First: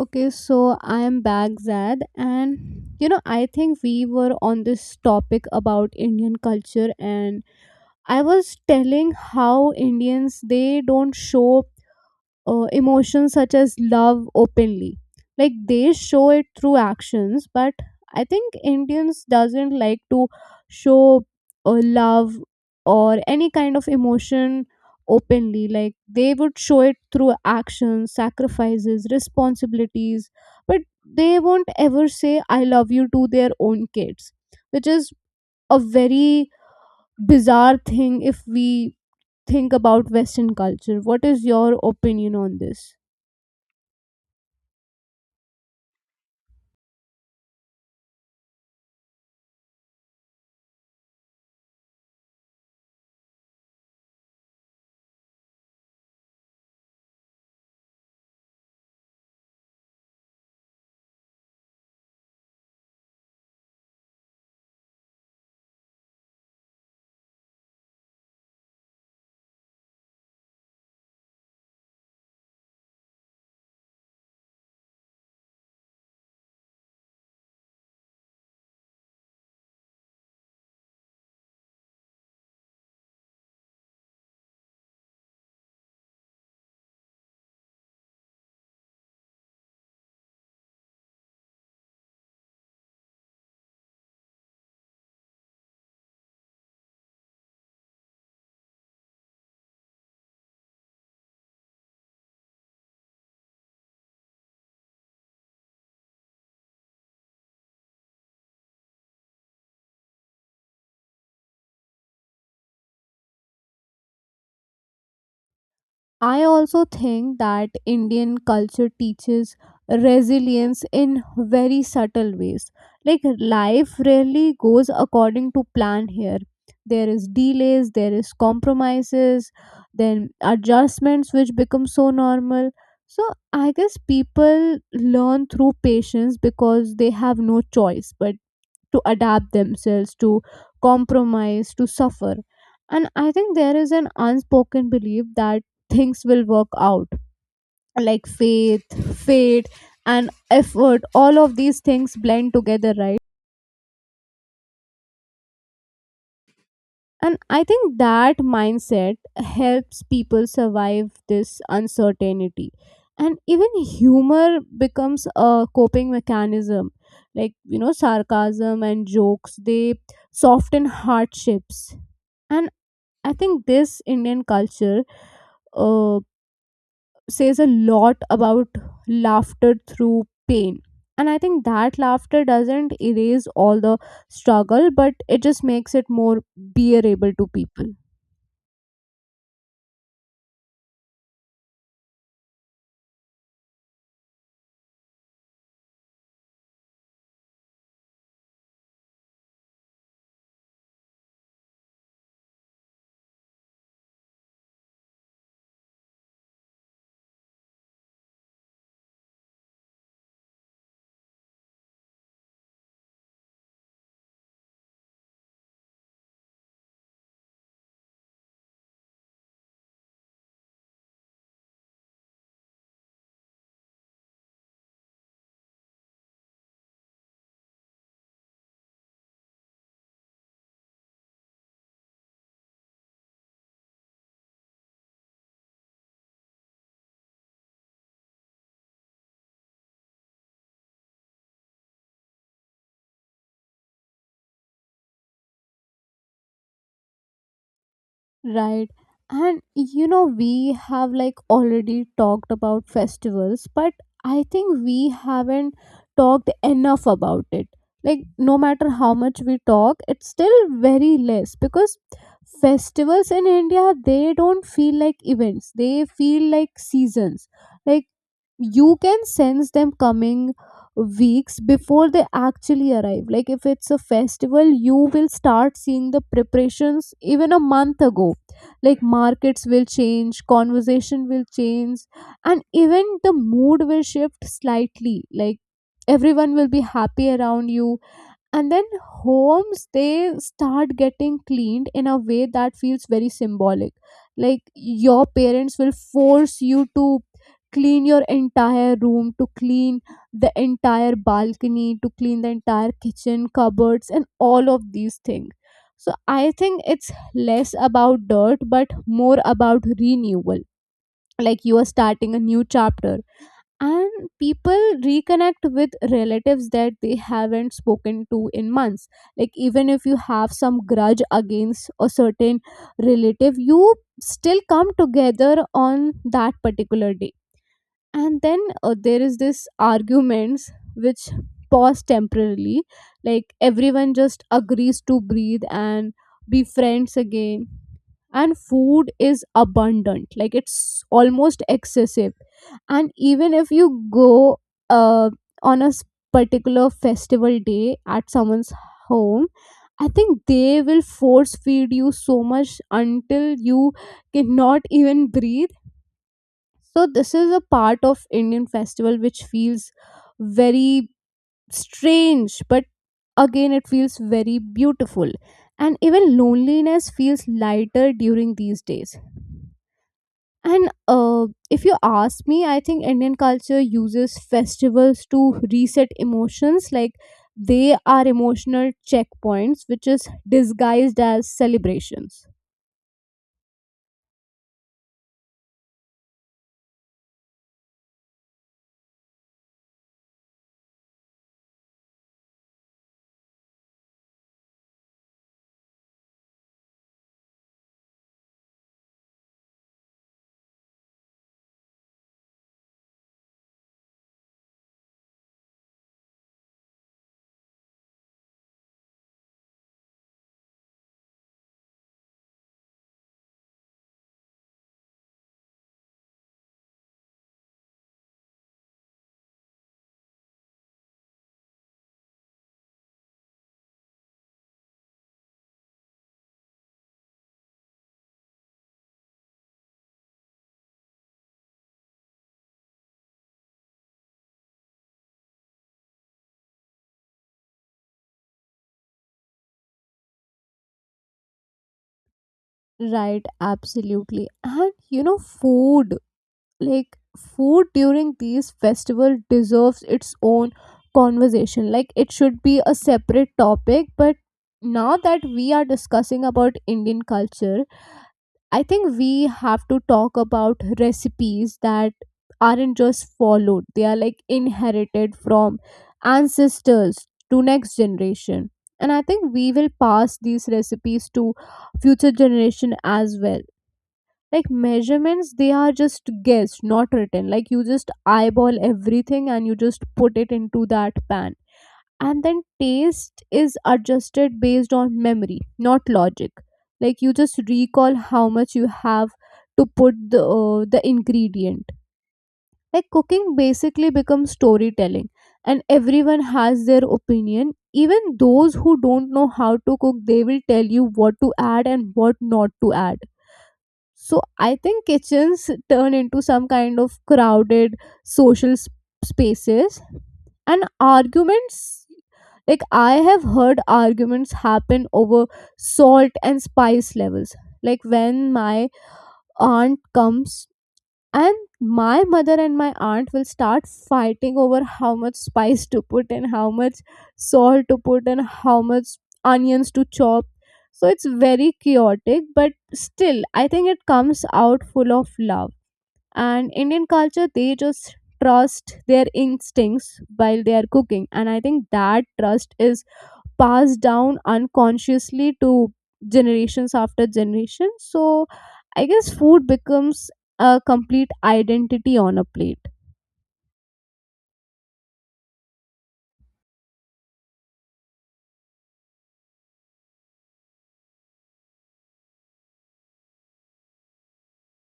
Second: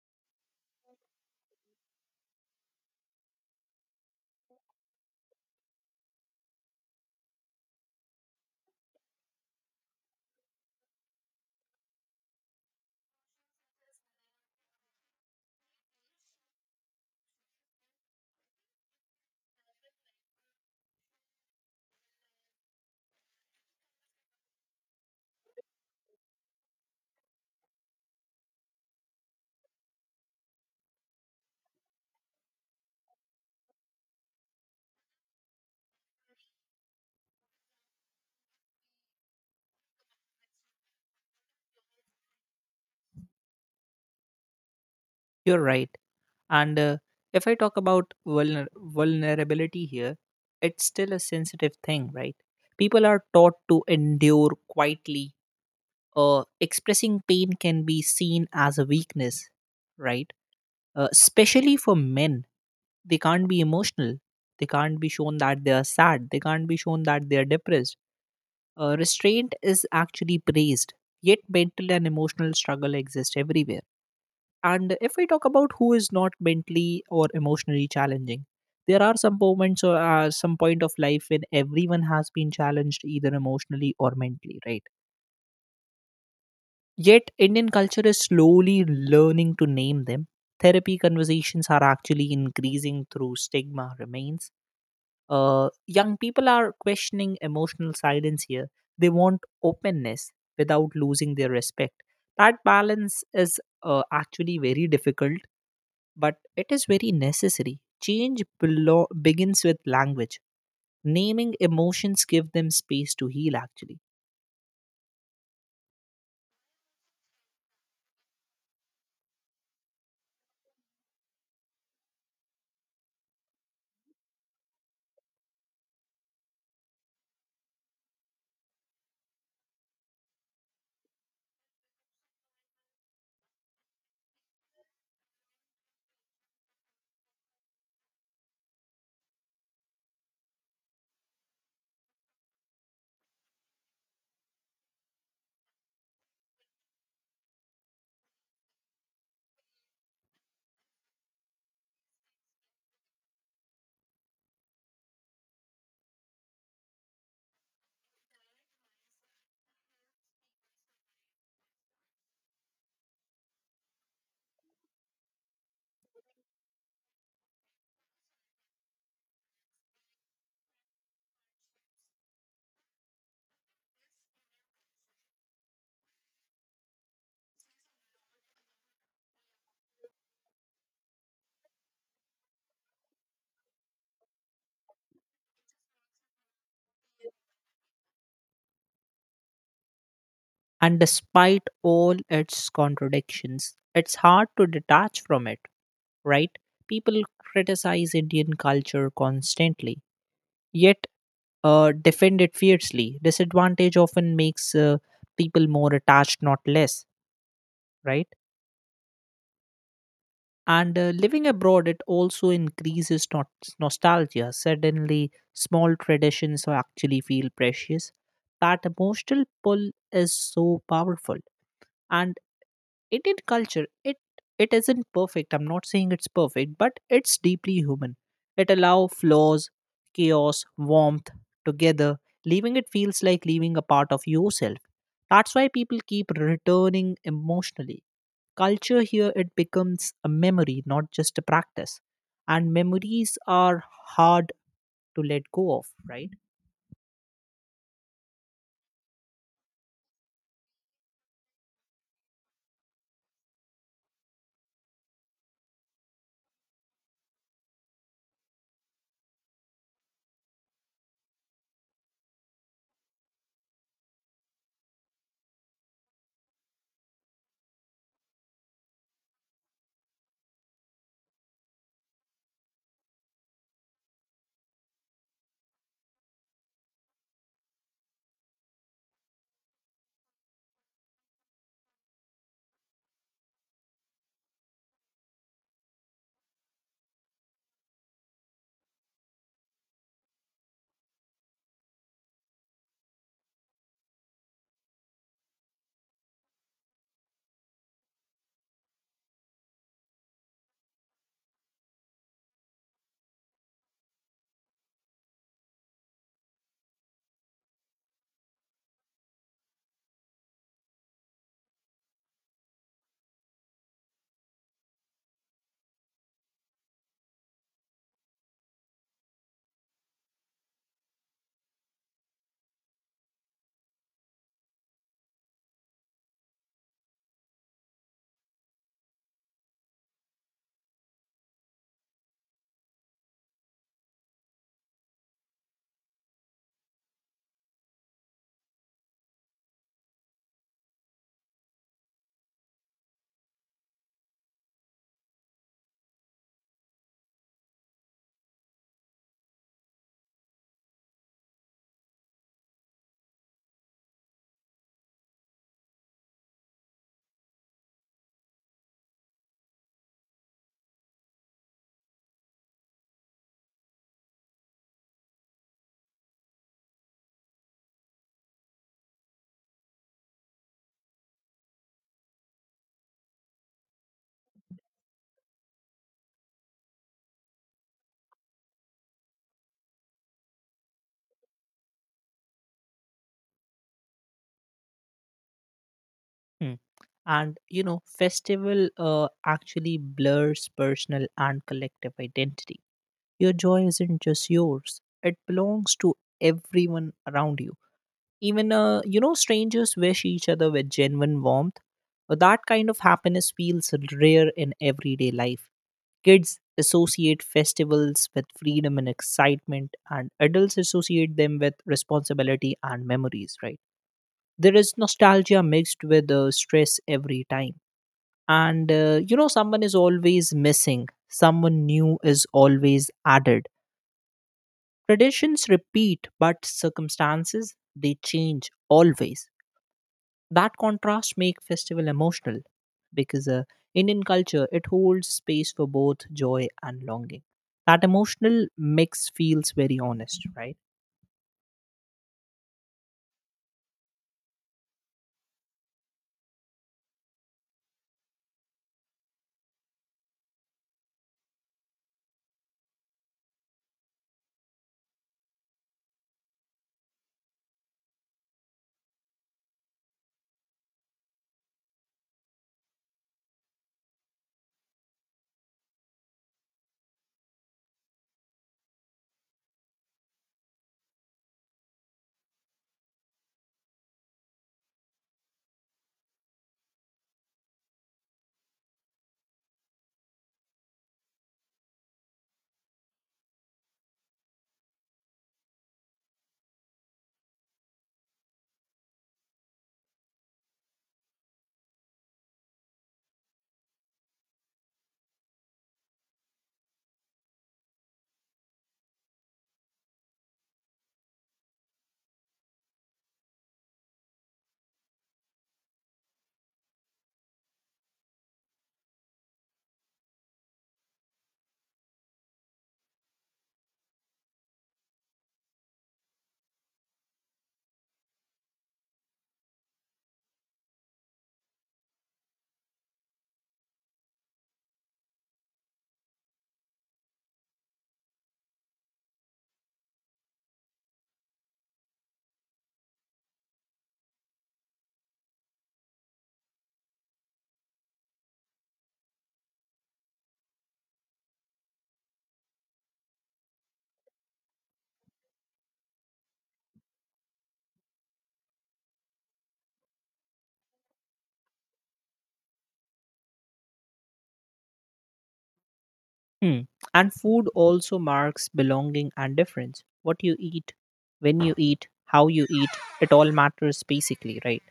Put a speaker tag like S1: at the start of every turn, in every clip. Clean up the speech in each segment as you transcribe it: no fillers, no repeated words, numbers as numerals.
S1: Okay, so I am Baghdad, and you know, I think we were on this topic about Indian culture, and I was telling how Indians they don't show emotions such as love openly like they show it through actions but I think indians doesn't like to show love or any kind of emotion openly like they would show it through actions sacrifices responsibilities but they won't ever say I love you to their own kids which is a very bizarre thing if we think about western culture. What is your opinion on this?
S2: You're right. And if I talk about vulnerability here, it's still a sensitive thing, right? People are taught to endure quietly. Expressing pain can be seen as a weakness, right? Especially for men, they can't be emotional. They can't be shown that they are sad. They can't be shown that they are depressed. Uh, restraint is actually praised, yet mental and emotional struggle exist everywhere. And if we talk about who is not mentally or emotionally challenging, there are some moments or some point of life when everyone has been challenged either emotionally or mentally, right? Yet Indian culture is slowly learning to name them. Therapy conversations are actually increasing through stigma remains. Uh, young people are questioning emotional silence here. They want openness without losing their respect. That balance is actually very difficult, but it is very necessary. Change begins with language. Naming emotions give them space to heal, actually.
S1: I also think that Indian culture teaches resilience in very subtle ways. Like life rarely goes according to plan here. There is delays, there is compromises, then adjustments which become so normal. So I guess people learn through patience because they have no choice. But to adapt themselves, to compromise, to suffer. And I think there is an unspoken belief that things will work out like faith, fate, and effort. All of these things blend together, right? And I think that mindset helps people survive this uncertainty. And even humor becomes a coping mechanism. Like, you know, sarcasm and jokes, they soften hardships. And I think this Indian culture uh, says a lot about laughter through pain. And I think that laughter doesn't erase all the struggle, but it just makes it more bearable to people.
S2: And despite all its contradictions, it's hard to detach from it, right? People criticize Indian culture constantly, yet defend it fiercely. Disadvantage often makes people more attached, not less, right? And living abroad, it also increases nostalgia. Suddenly, small traditions are actually feel precious. That emotional pull is so powerful. And Indian culture, it isn't perfect. I'm not saying it's perfect, but it's deeply human. It allows flaws, chaos, warmth together. Leaving it feels like leaving a part of yourself. That's why people keep returning emotionally. Culture here, it becomes a memory, not just a practice. And memories are hard to let go of, right?
S1: Right. And you know, we have like already talked about festivals, but I think we haven't talked enough about it. Like, no matter how much we talk, it's still very less because festivals in India, they don't feel like events, they feel like seasons. Like, you can sense them coming weeks before they actually arrive. Like, if it's a festival, you will start seeing the preparations even a month ago. Like markets will change, conversation will change, and even the mood will shift slightly. Like everyone will be happy around you, and then homes they start getting cleaned in a way that feels very symbolic. Like your parents will force you to clean your entire room, to clean the entire balcony, to clean the entire kitchen cupboards and all of these things. So I think it's less about dirt but more about renewal, like you are starting a new chapter. And people reconnect with relatives that they haven't spoken to in months. Like even if you have some grudge against a certain relative, you still come together on that particular day. And then there is this arguments which pause temporarily, like everyone just agrees to breathe and be friends again. And food is abundant, like it's almost excessive. And even if you go, uh, on a s- particular festival day at someone's home, I think they will force feed you so much until you cannot even breathe. So this is a part of indian festival which feels very strange, but again it feels very beautiful. And even loneliness feels lighter during these days. And if you ask me, I think Indian culture uses festivals to reset emotions. Like they are emotional checkpoints, which is disguised as celebrations.
S2: Hmm and you know, festival actually blurs personal and collective identity. Your joy isn't just yours, it belongs to everyone around you. Even, strangers wish each other with genuine warmth. That kind of happiness feels rare in everyday life. Kids associate festivals with freedom and excitement, and adults associate them with responsibility and memories, right? There is nostalgia mixed with stress every time, and someone is always missing, someone new is always added. Traditions repeat, but circumstances they change always. That contrast makes festival emotional, because Indian culture it holds space for both joy and longing. That emotional mix feels very honest, right?
S1: Right, absolutely. And you know, food, like food during these festival deserves its own conversation. Like it should be a separate topic, but now that we are discussing about Indian culture, I think we have to talk about recipes that aren't just followed, they are like inherited from ancestors to next generation. And I think we will pass these recipes to future generation as well. Like measurements, they are just guessed, not written. Like you just eyeball everything and you just put it into that pan, and then taste is adjusted based on memory, not logic. Like you just recall how much you have to put the the ingredient. Like cooking basically becomes storytelling, and everyone has their opinion. Even those who don't know how to cook, they will tell you what to add and what not to add. So I think kitchens turn into some kind of crowded social spaces and arguments. Like I have heard arguments happen over salt and spice levels. Like when my aunt comes and my mother and my aunt will start fighting over how much spice to put, and how much salt to put, and how much onions to chop. So it's very chaotic but still I think it comes out full of love. And indian culture they just trust their instincts while they are cooking, and I think that trust is passed down unconsciously to generations after generation. So I guess food becomes a complete identity on a plate.
S2: Hmm. And food also marks belonging and difference. What you eat, when you eat, how you eat, it all matters basically, right?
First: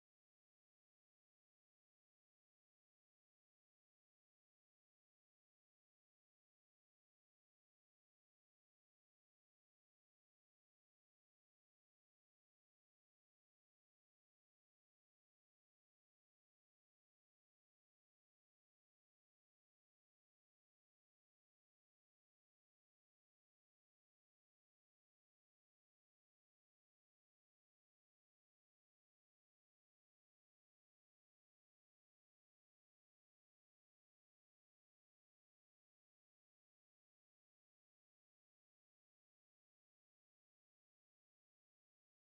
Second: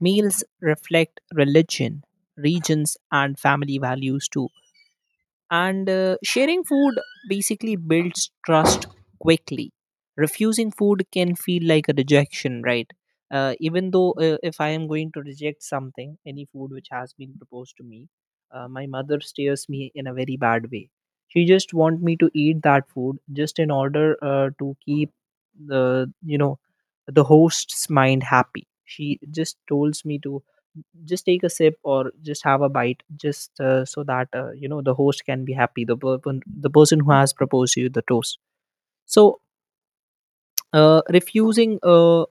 S2: Meals reflect religion, regions, and family values too, and sharing food basically builds trust quickly. Refusing food can feel like a rejection, right? Uh, even though, if I am going to reject something, any food which has been proposed to me, my mother stares me in a very bad way. She just want me to eat that food just in order, to keep the you know the host's mind happy. She just told me to just take a sip or just have a bite, just so that you know the host can be happy, the person who has proposed you the toast. So, refusing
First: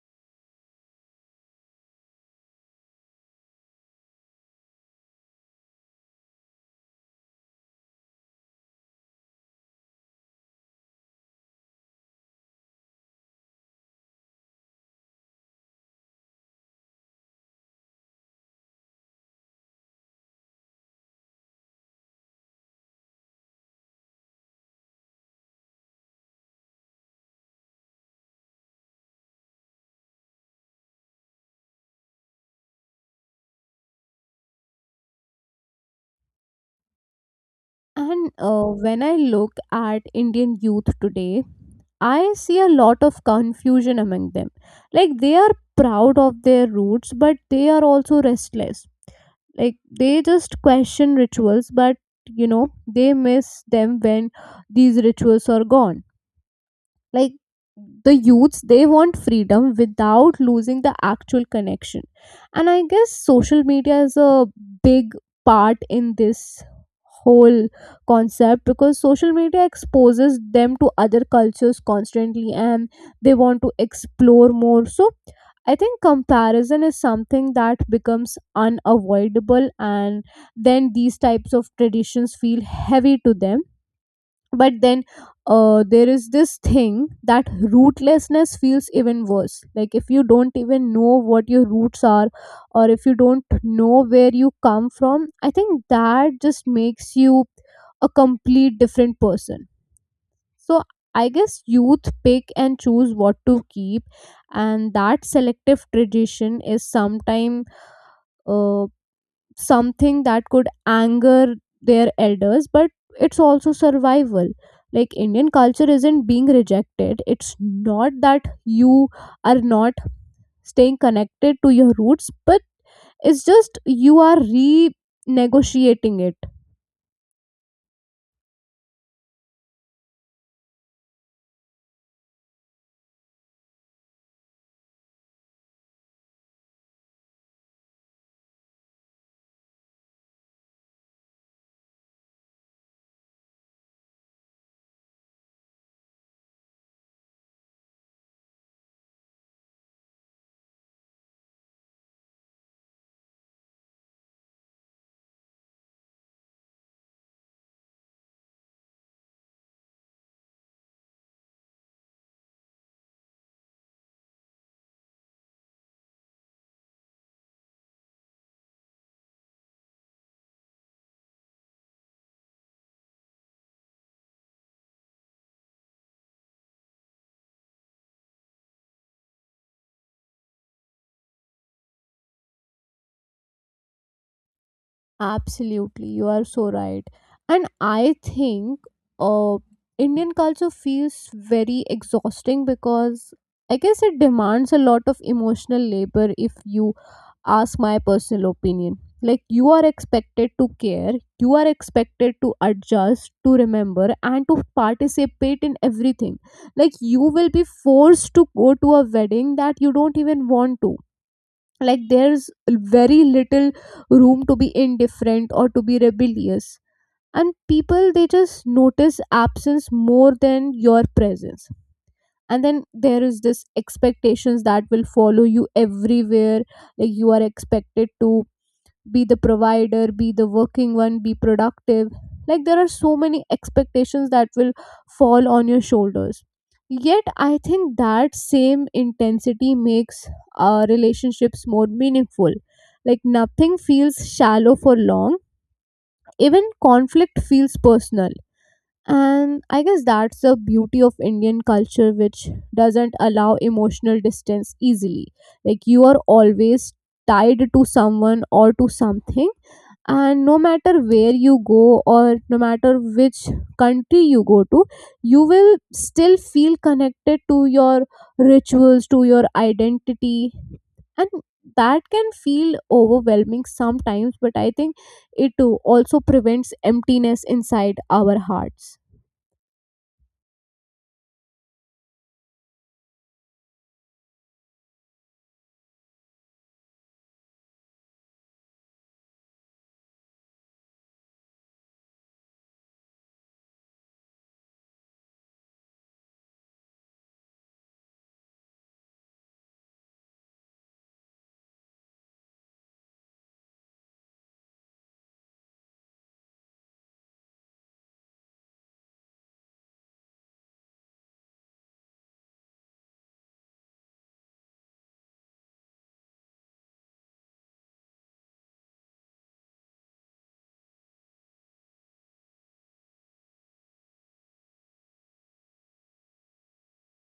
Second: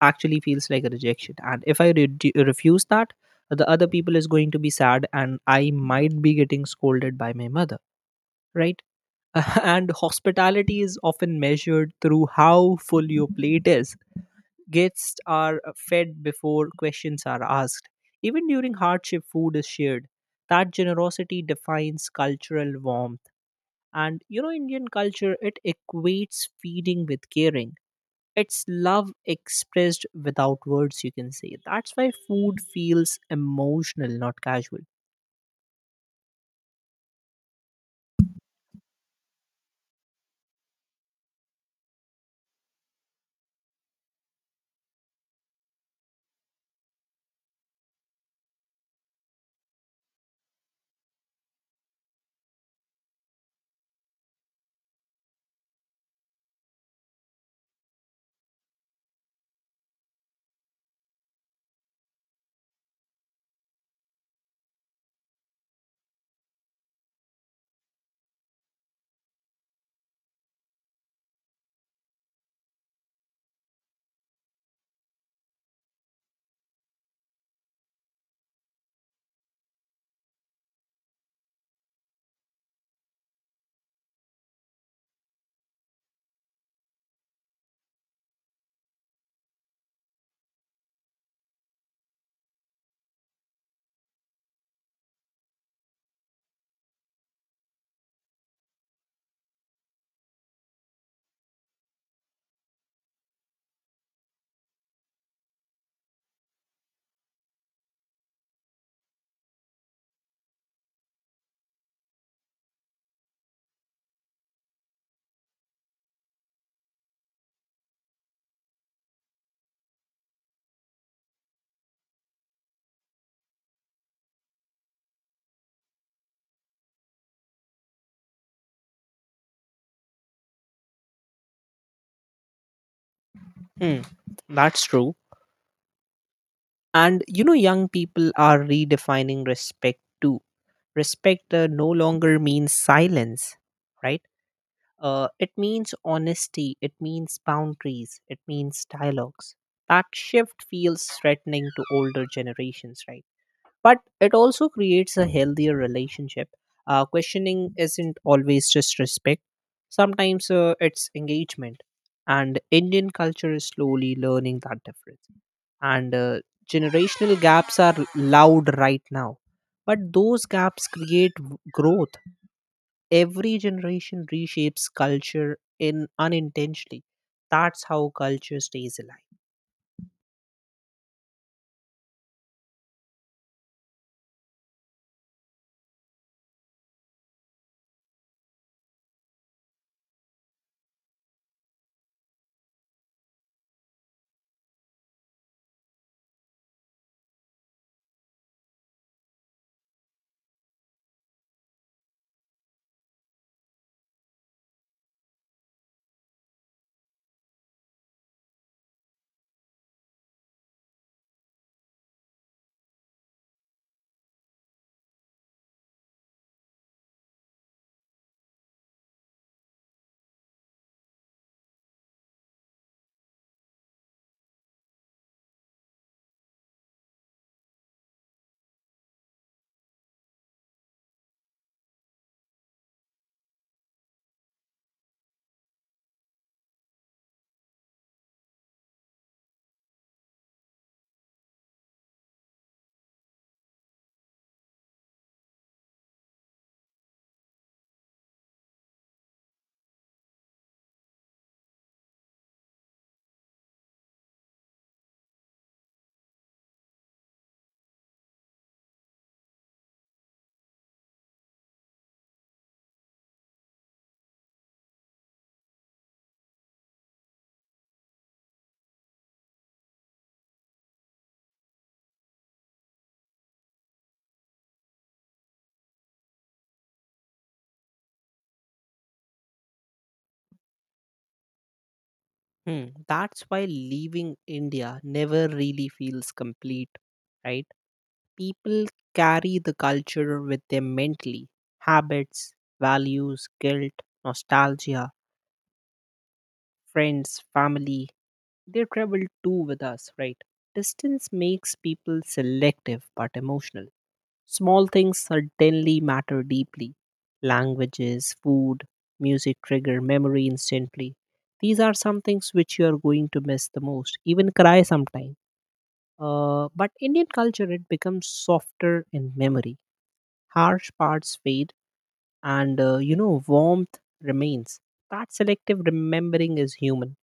S2: actually feels like a rejection, and if I refuse that, the other people is going to be sad and I might be getting scolded by my mother, right. And hospitality is often measured through how full your plate is. Guests are fed before questions are asked. Even during hardship, food is shared. That generosity defines cultural warmth. And you know, Indian culture, it equates feeding with caring. It's love expressed without words, you can say. That's why food feels emotional, not casual.
S1: And when I look at indian youth today, I see a lot of confusion among them. Like they are proud of their roots but they are also restless. Like they just question rituals, but you know, they miss them when these rituals are gone. Like the youths, they want freedom without losing the actual connection. And I guess social media is a big part in this whole concept, because social media exposes them to other cultures constantly and they want to explore more. So I think comparison is something that becomes unavoidable, and then these types of traditions feel heavy to them. But then there is this thing that rootlessness feels even worse. Like if you don't even know what your roots are, or if you don't know where you come from, I think that just makes you a complete different person. So I guess youth pick and choose what to keep, and that selective tradition is sometimes uh, something that could anger their elders, but it's also survival. Like indian culture isn't being rejected, it's not that you are not staying connected to your roots, but it's just you are renegotiating it.
S2: Hmm, that's true. And you know, young people are redefining respect too. Respect no longer means silence, right? It means honesty, it means boundaries, it means dialogues. That shift feels threatening to older generations, right? But it also creates a healthier relationship. Questioning isn't always just respect, sometimes it's engagement. And Indian culture is slowly learning that difference. And generational gaps are loud right now. But those gaps create growth. Every generation reshapes culture in unintentionally. That's how culture stays alive.
S1: Absolutely, you are so right. And I think uh, indian culture feels very exhausting because I guess it demands a lot of emotional labor, if you ask my personal opinion. Like, you are expected to care, you are expected to adjust, to remember, and to participate in everything. Like, you will be forced to go to a wedding that you don't even want to. Like, there's very little room to be indifferent or to be rebellious. And people, they just notice absence more than your presence. And then there is this expectations that will follow you everywhere. Like you are expected to be the provider, be the working one, be productive. Like there are so many expectations that will fall on your shoulders. Yet I think that same intensity makes relationships more meaningful. Like nothing feels shallow for long, even conflict feels personal. And I guess that's the beauty of indian culture, which doesn't allow emotional distance easily. Like you are always tied to someone or to something, and no matter where you go or no matter which country you go to, you will still feel connected to your rituals, to your identity. And that can feel overwhelming sometimes, but I think it too also prevents emptiness inside our hearts.
S2: Hmm, that's why leaving India never really feels complete, right? People carry the culture with them mentally: habits, values, guilt, nostalgia, friends, family. They travel too with us, right? Distance makes people selective but emotional. Small things suddenly matter deeply. Languages, food, music trigger memory instantly. These are some things which you are going to miss the most, even cry sometime. But Indian culture, it becomes softer in memory. Harsh parts fade, and warmth remains. That selective remembering is human.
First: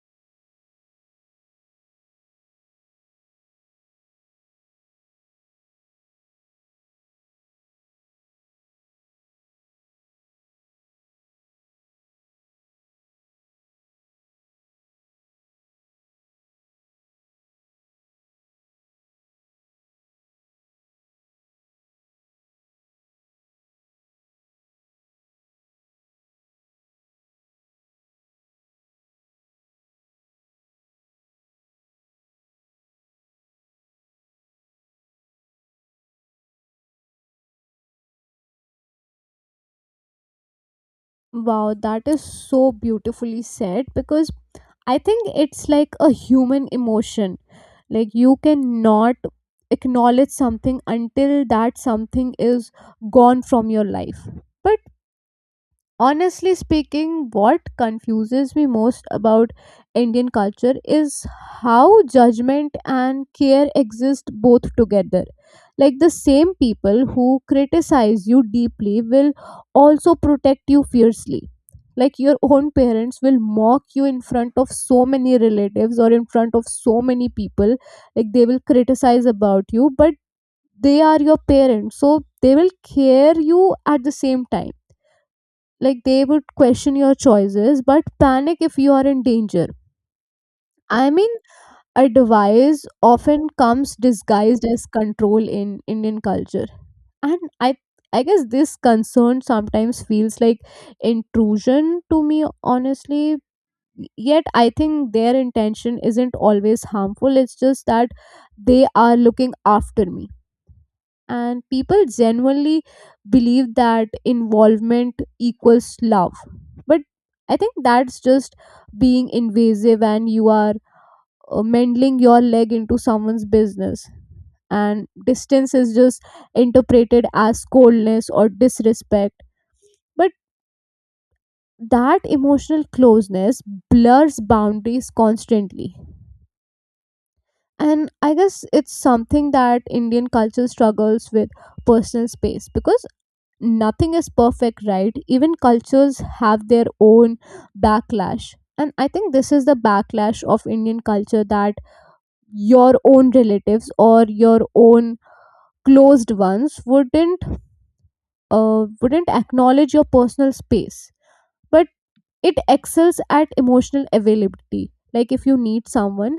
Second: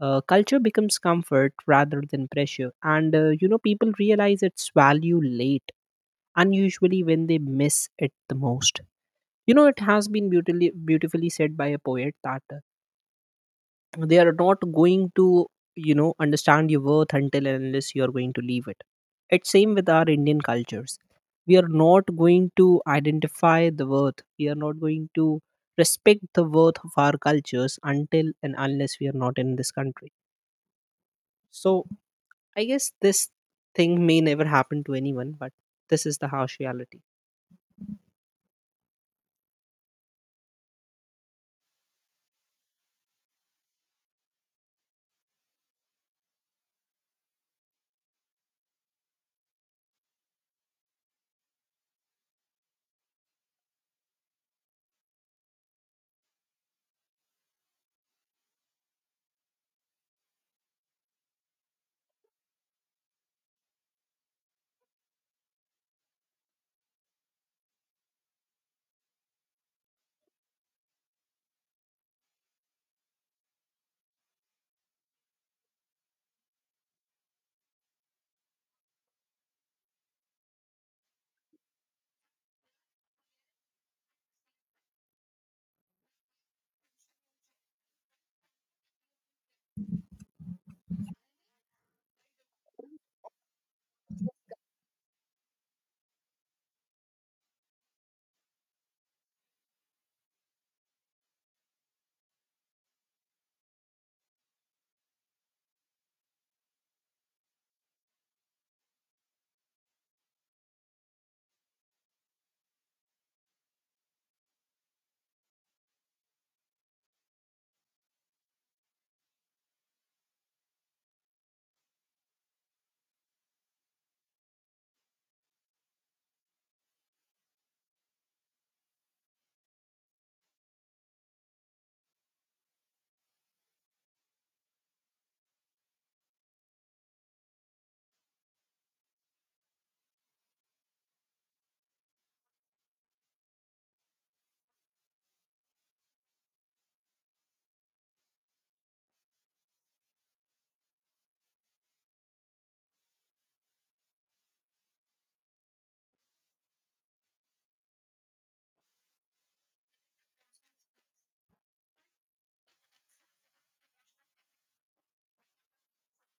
S2: Uh, culture becomes comfort rather than pressure, and people realize its value late, unusually when they miss it the most. You know, it has been beautifully beautifully said by a poet that, they are not going to, understand your worth until and unless you are going to leave it. It's same with our Indian cultures. We are not going to identify the worth, we are not going to respect the worth of our cultures until and unless we are not in this country. So, I guess this thing may never happen to anyone, but this is the harsh reality.
S1: Wow, that is so beautifully said, because I think it's like a human emotion. Like you cannot acknowledge something until that something is gone from your life. But honestly speaking, what confuses me most about Indian culture is how judgment and care exist both together. Like the same people who criticize you deeply will also protect you fiercely. Like your own parents will mock you in front of so many relatives or in front of so many people. Like they will criticize about you, but they are your parents, so they will care you at the same time. Like they would question your choices but panic if you are in danger. I mean, advice often comes disguised as control in indian culture. And i guess this concern sometimes feels like intrusion to me, honestly. Yet I think their intention isn't always harmful, it's just that they are looking after me. And people genuinely believe that involvement equals love. But I think that's just being invasive, and you are meddling your leg into someone's business. And distance is just interpreted as coldness or disrespect. But that emotional closeness blurs boundaries constantly, and I guess it's something that indian culture struggles with, personal space. Because nothing is perfect, right? Even cultures have their own backlash. And I think this is the backlash of Indian culture, that your own relatives or your own closed ones wouldn't wouldn't acknowledge your personal space. But it excels at emotional availability. Like if you need someone,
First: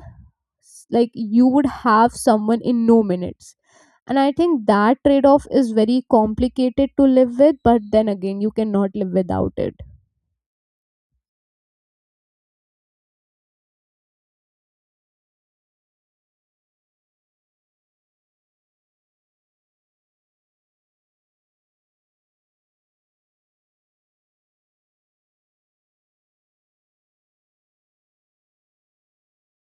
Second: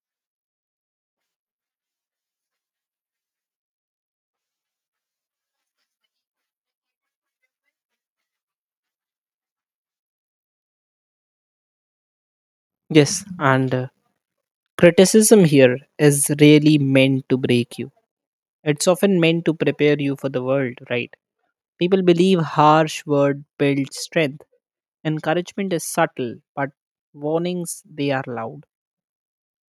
S1: like you would have someone in no minutes. And I think that trade off is very complicated to live with, but then again you cannot live without it.
S2: Yes, and criticism here is really meant to break you. It's often meant to prepare you for the world, right? People believe harsh word builds strength. Encouragement is subtle, but warnings they are loud.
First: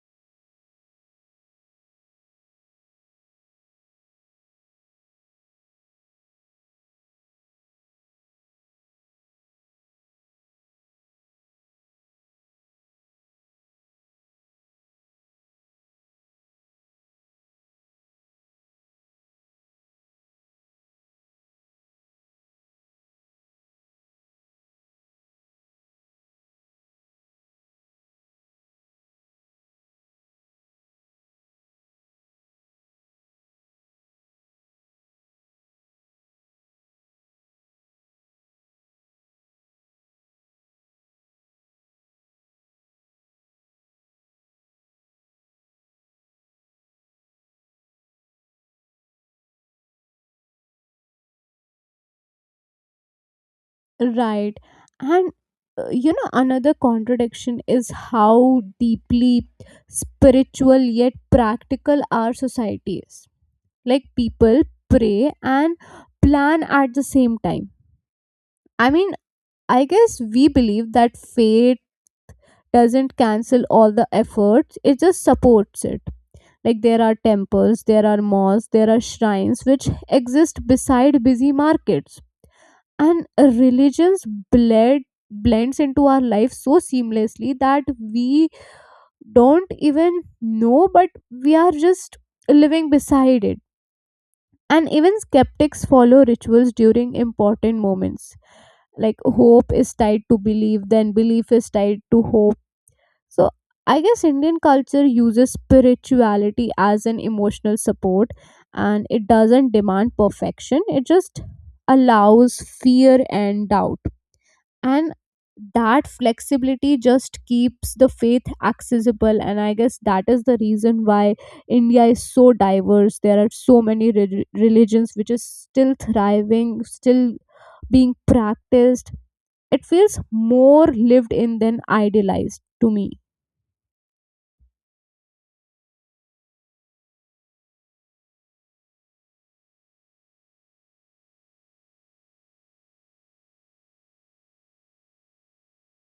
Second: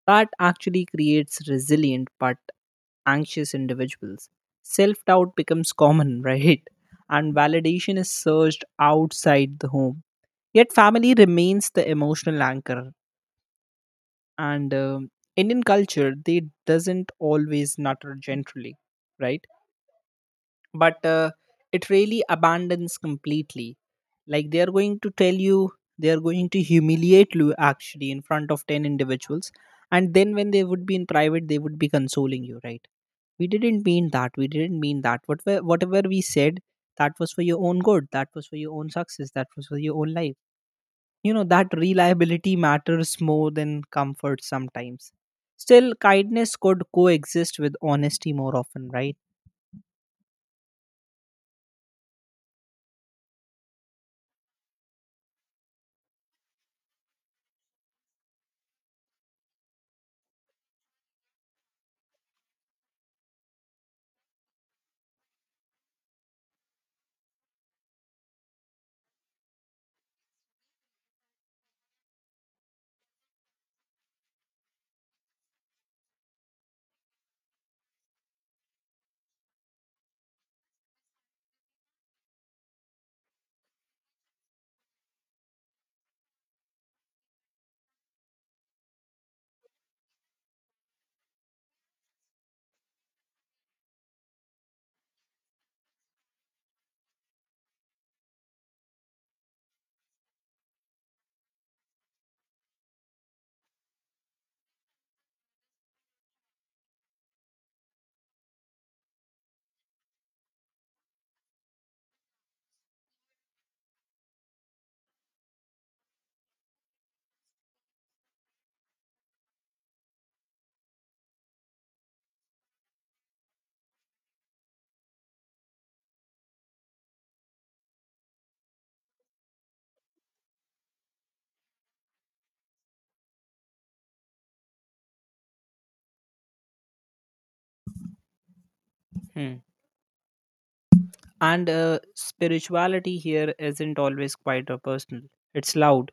S2: That actually creates resilient but anxious individuals. Self doubt becomes common, right? And validation is searched outside the home. Yet, family remains the emotional anchor. And Indian culture, they doesn't always nutter gently, right? But it really abandons completely. Like they are going to tell you, they are going to humiliate you actually in front of 10 individuals, and then when they would be in private they would be consoling you, right. We didn't mean that, we didn't mean that, whatever whatever we said, that was for your own good, that was for your own success, that was for your own life. You know, that reliability matters more than comfort sometimes. Still, kindness could coexist with honesty more often, right?
S1: Right. And you know, another contradiction is how deeply spiritual yet practical our society is. Like people pray and plan at the same time. I mean, I guess we believe that fate doesn't cancel all the efforts, it just supports it. Like there are temples, there are mosques, there are shrines which exist beside busy markets. And religions bled blends into our life so seamlessly that we don't even know, but we are just living beside it. And even skeptics follow rituals during important moments. Like hope is tied to belief, then belief is tied to hope. So I guess Indian culture uses spirituality as an emotional support, and it doesn't demand perfection, it just allows fear and doubt. And that flexibility just keeps the faith accessible, and I guess that is the reason why India is so diverse. There are so many religions which is still thriving, still being practiced. It feels more lived in than idealized to me.
S2: Hmm. And spirituality here isn't always quiet or personal. It's loud,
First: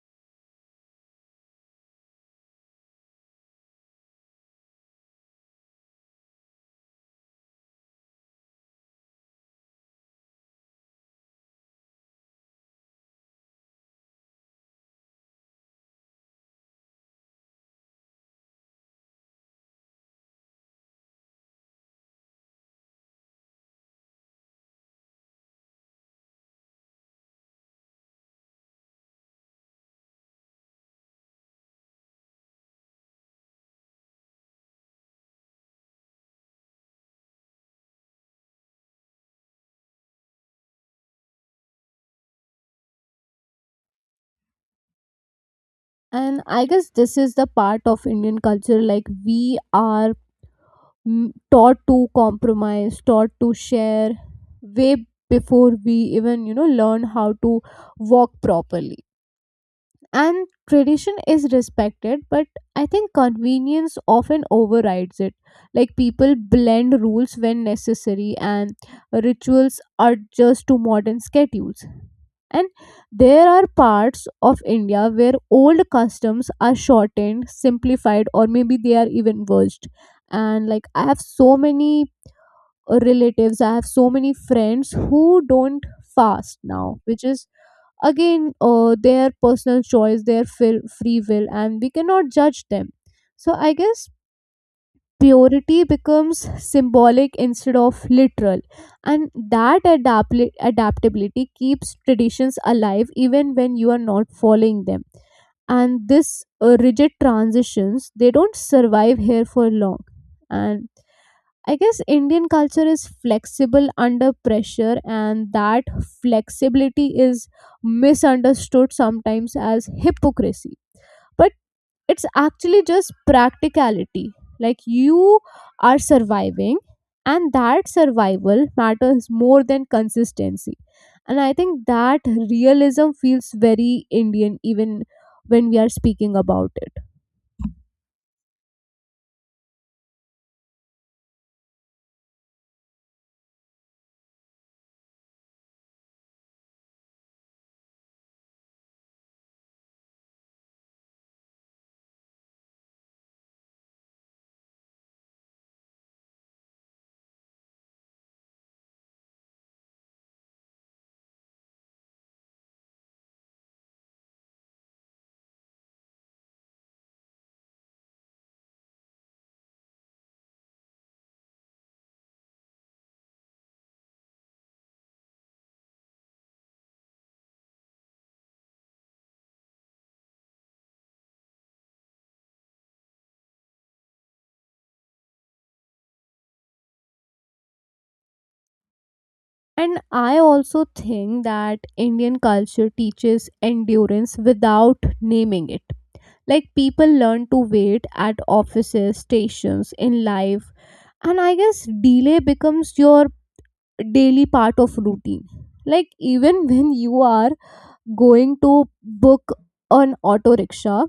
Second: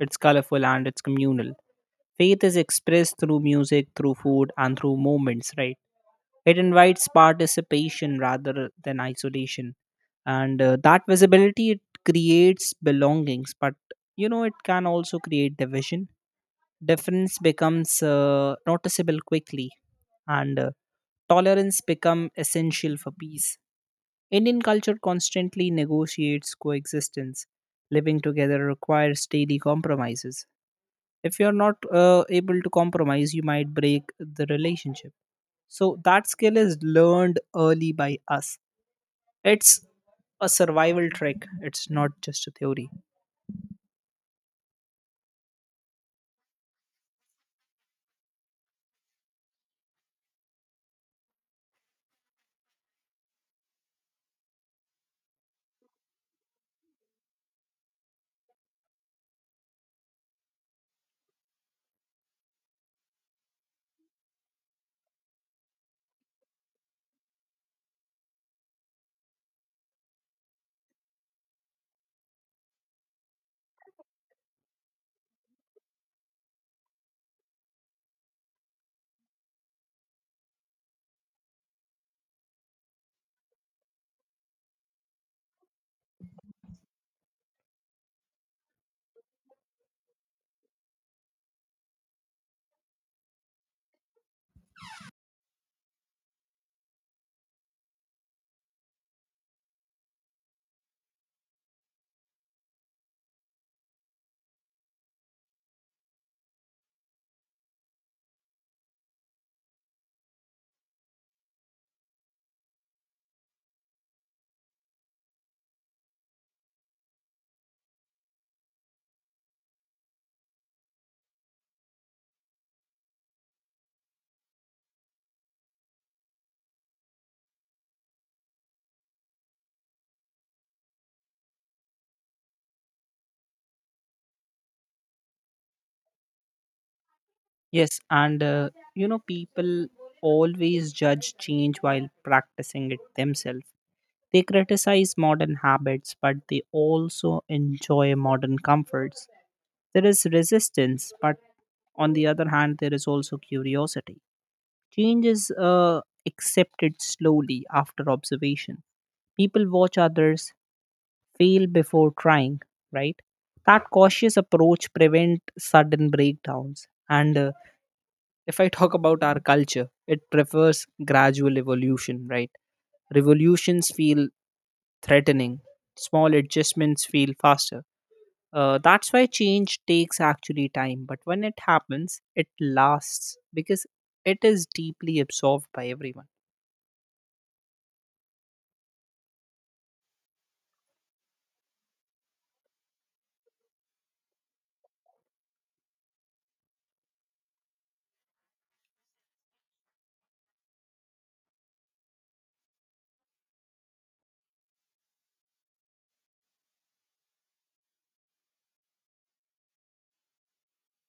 S2: it's colorful, and it's communal. Faith is expressed through music, through food, and through moments, right? It invites participation rather than isolation. And that visibility, it creates belongings, but it can also create division. Difference becomes noticeable quickly. And tolerance become essential for peace. Indian culture constantly negotiates coexistence. Living together requires daily compromises. If you're not able to compromise, you might break the relationship. So, that skill is learned early by us. It's a survival trick, it's not just a theory.
S1: And I guess this is the part of Indian culture, like we are taught to compromise, taught to share way before we even learn how to walk properly. And tradition is respected, but I think convenience often overrides it. Like people blend rules when necessary, and rituals are just to modern schedules. And there are parts of India where old customs are shortened, simplified, or maybe they are even worst. And like I have so many relatives, I have so many friends who don't fast now, which is again their personal choice, their free will, and we cannot judge them. So I guess purity becomes symbolic instead of literal. And that adaptability keeps traditions alive even when you are not following them. And this rigid transitions, they don't survive here for long. And I guess Indian culture is flexible under pressure, and that flexibility is misunderstood sometimes as hypocrisy. But it's actually just practicality. Like you are surviving, and that survival matters more than consistency. And I think that realism feels very Indian even when we are speaking about it.
S2: Yes, people always judge change while practicing it themselves. They criticize modern habits, but they also enjoy modern comforts. There is resistance, but on the other hand, there is also curiosity. Change is accepted slowly after observation. People watch others fail before trying, right? That cautious approach prevent sudden breakdowns. And if I talk about our culture, it prefers gradual evolution, right? Revolutions feel threatening. Small adjustments feel faster. That's why change takes actually time, but when it happens, it lasts because it is deeply absorbed by everyone.
S1: And I also think that Indian culture teaches endurance without naming it. Like people learn to wait at offices, stations, in life. And I guess delay becomes your daily part of routine. Like even when you are going to book an auto rickshaw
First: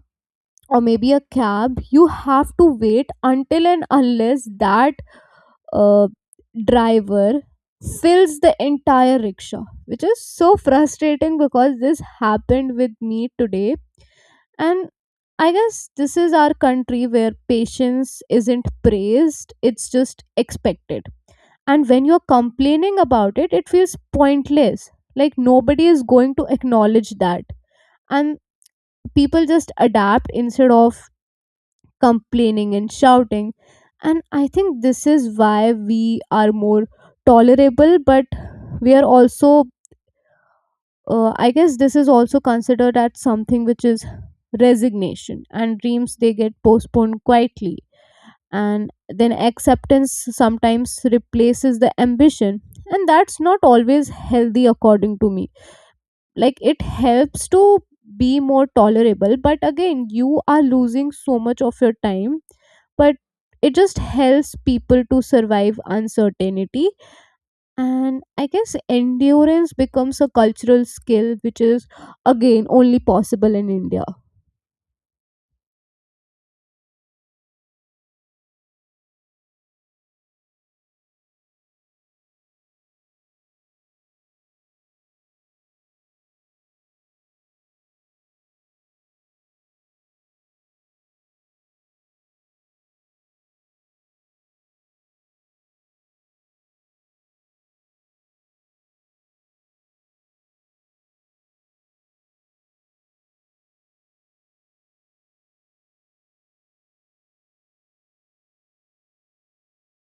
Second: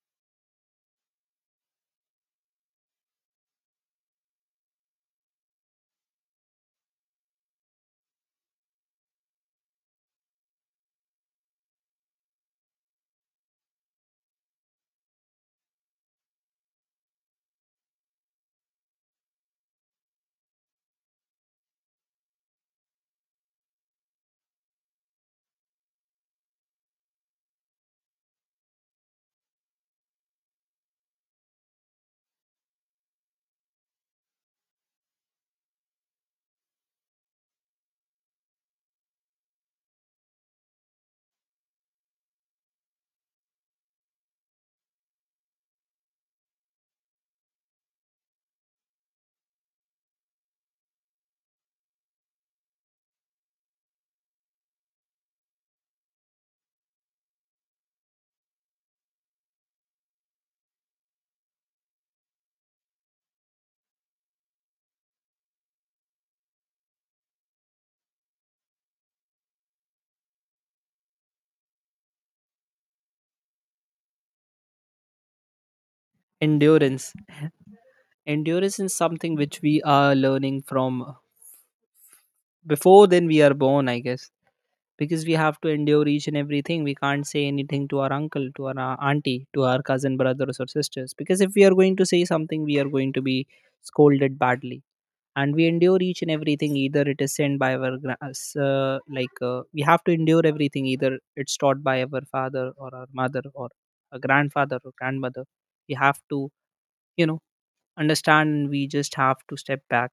S1: or maybe a cab, you have to wait until and unless that uh, driver fills the entire rickshaw, which is so frustrating because this happened with me today. And I guess this is our country where patience isn't praised, it's just expected. And when you're complaining about it, it feels pointless, like nobody is going to acknowledge that. And people just adapt instead of complaining and shouting. And I think this is why we are more tolerable, but we are also, I guess this is also considered as something which is resignation. And dreams, they get postponed quietly, and then acceptance sometimes replaces the ambition. And that's not always healthy according to me. Like it helps to be more tolerable, but again you are losing so much of your time. But it just helps people to survive uncertainty. And I guess endurance becomes a cultural skill, which is again only possible in India.
S2: Endurance. Endurance is something which we are learning from before then we are born, I guess, because we have to endure each and everything. We can't say anything to our uncle, to our auntie, to our cousin brothers or sisters, because if we are going to say something we are going to be scolded badly. And we endure each and everything, either it is sent by our gra- us, like we have to endure everything either it's taught by our father or our mother or a grandfather or grandmother. We have to, you know understand, and we just have to step back.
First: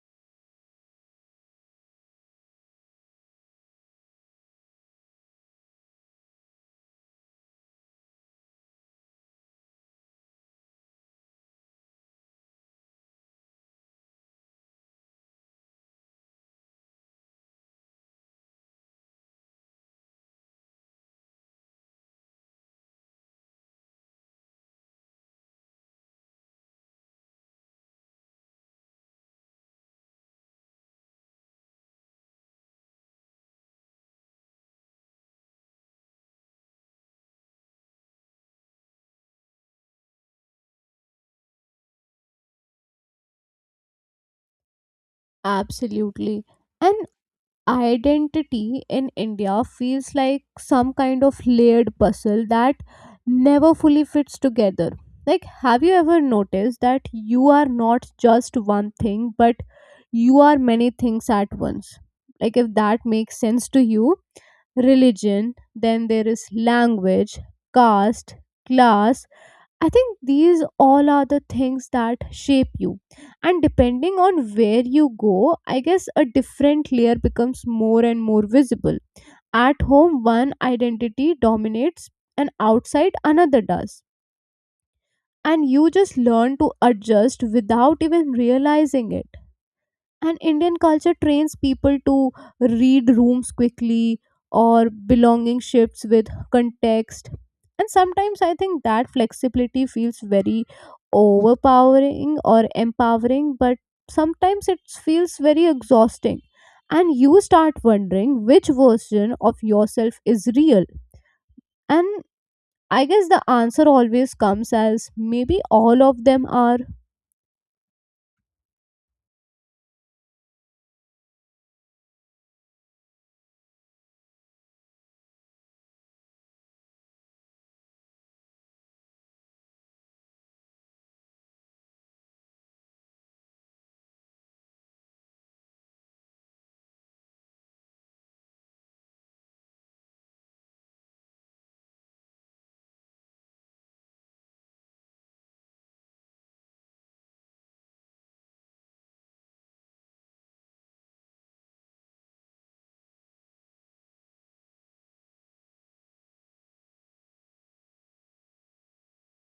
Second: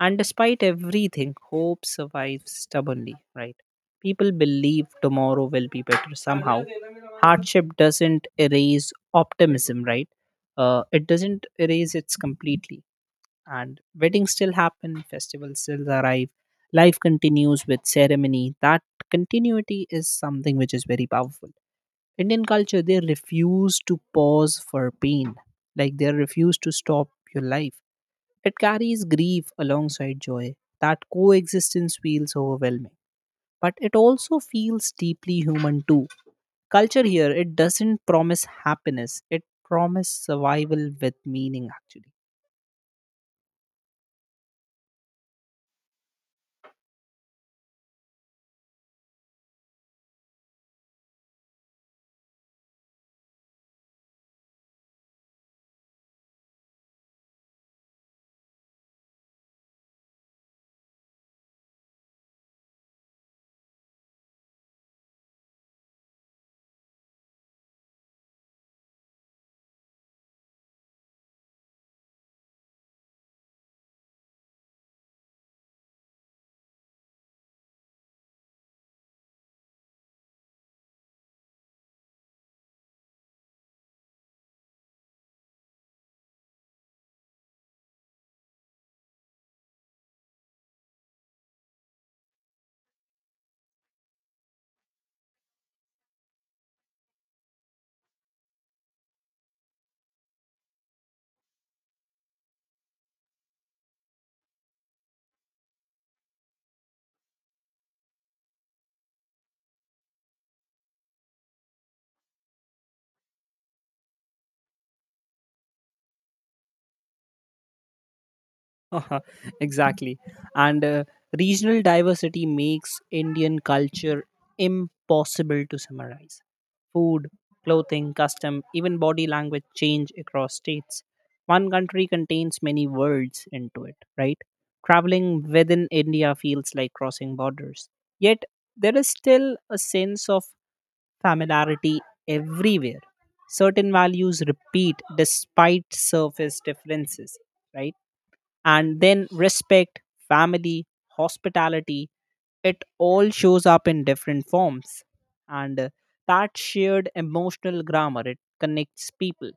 S2: And despite everything, hope survives stubbornly, right? People believe tomorrow will be better somehow. Hardship doesn't erase optimism, right? It doesn't erase it completely. And weddings still happen, festivals still arrive, life continues with ceremony. That continuity is something which is very powerful. Indian culture, they refuse to pause for pain, like they refuse to stop your life. It carries grief alongside joy. That coexistence feels overwhelming, but it also feels deeply human too. Culture here, it doesn't promise happiness, it promises survival with meaning actually.
S1: Absolutely. And identity in India feels like some kind of layered puzzle that never fully fits together. Like, have you ever noticed that you are not just one thing, but you are many things at once? Like, if that makes sense to you, religion, then there is language, caste, class, I think these all are the things that shape you. And depending on where you go, I guess a different layer becomes more and more visible. At home, one identity dominates, and outside, another does. And you just learn to adjust without even realizing it. And Indian culture trains people to read rooms quickly, or belonging shifts with context. And sometimes I think that flexibility feels very overpowering or empowering, but sometimes it feels very exhausting. And you start wondering which version of yourself is real. And I guess the answer always comes as maybe all of them are.
S2: Exactly. And regional diversity makes Indian culture impossible to summarize. Food, clothing, custom, even body language change across states. One country contains many worlds into it, right? Traveling within India feels like crossing borders. Yet, there is still a sense of familiarity everywhere. Certain values repeat despite surface differences, right? And then respect, family, hospitality, it all shows up in different forms. And that shared emotional grammar, it connects people.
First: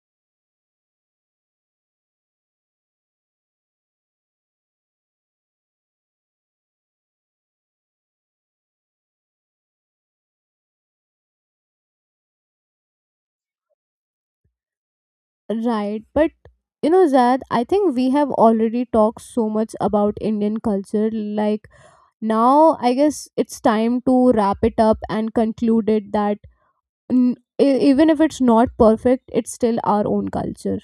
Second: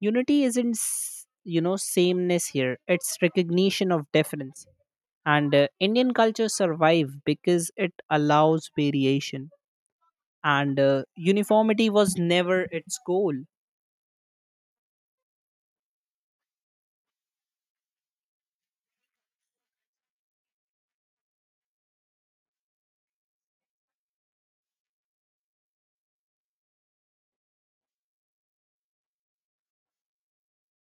S2: Unity isn't, sameness here, it's recognition of difference. And Indian culture survived because it allows variation, and uniformity was never its goal.
S1: Right, but you know, Zad, I think we have already talked so much about Indian culture. Like, now I guess it's time to wrap it up and conclude it that even if it's not perfect, it's still our own culture.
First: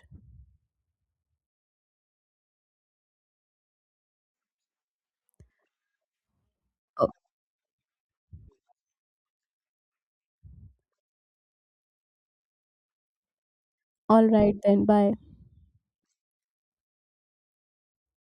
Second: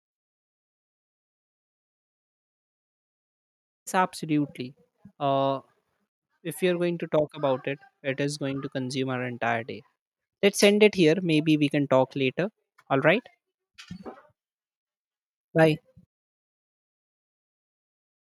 S2: It's absolutely. Uh, if you're going to
S1: Uh,
S2: talk about it, it is going to consume our entire day. Let's end it here. Maybe we can talk later. All right.
S1: All right, then, bye.
S2: Bye.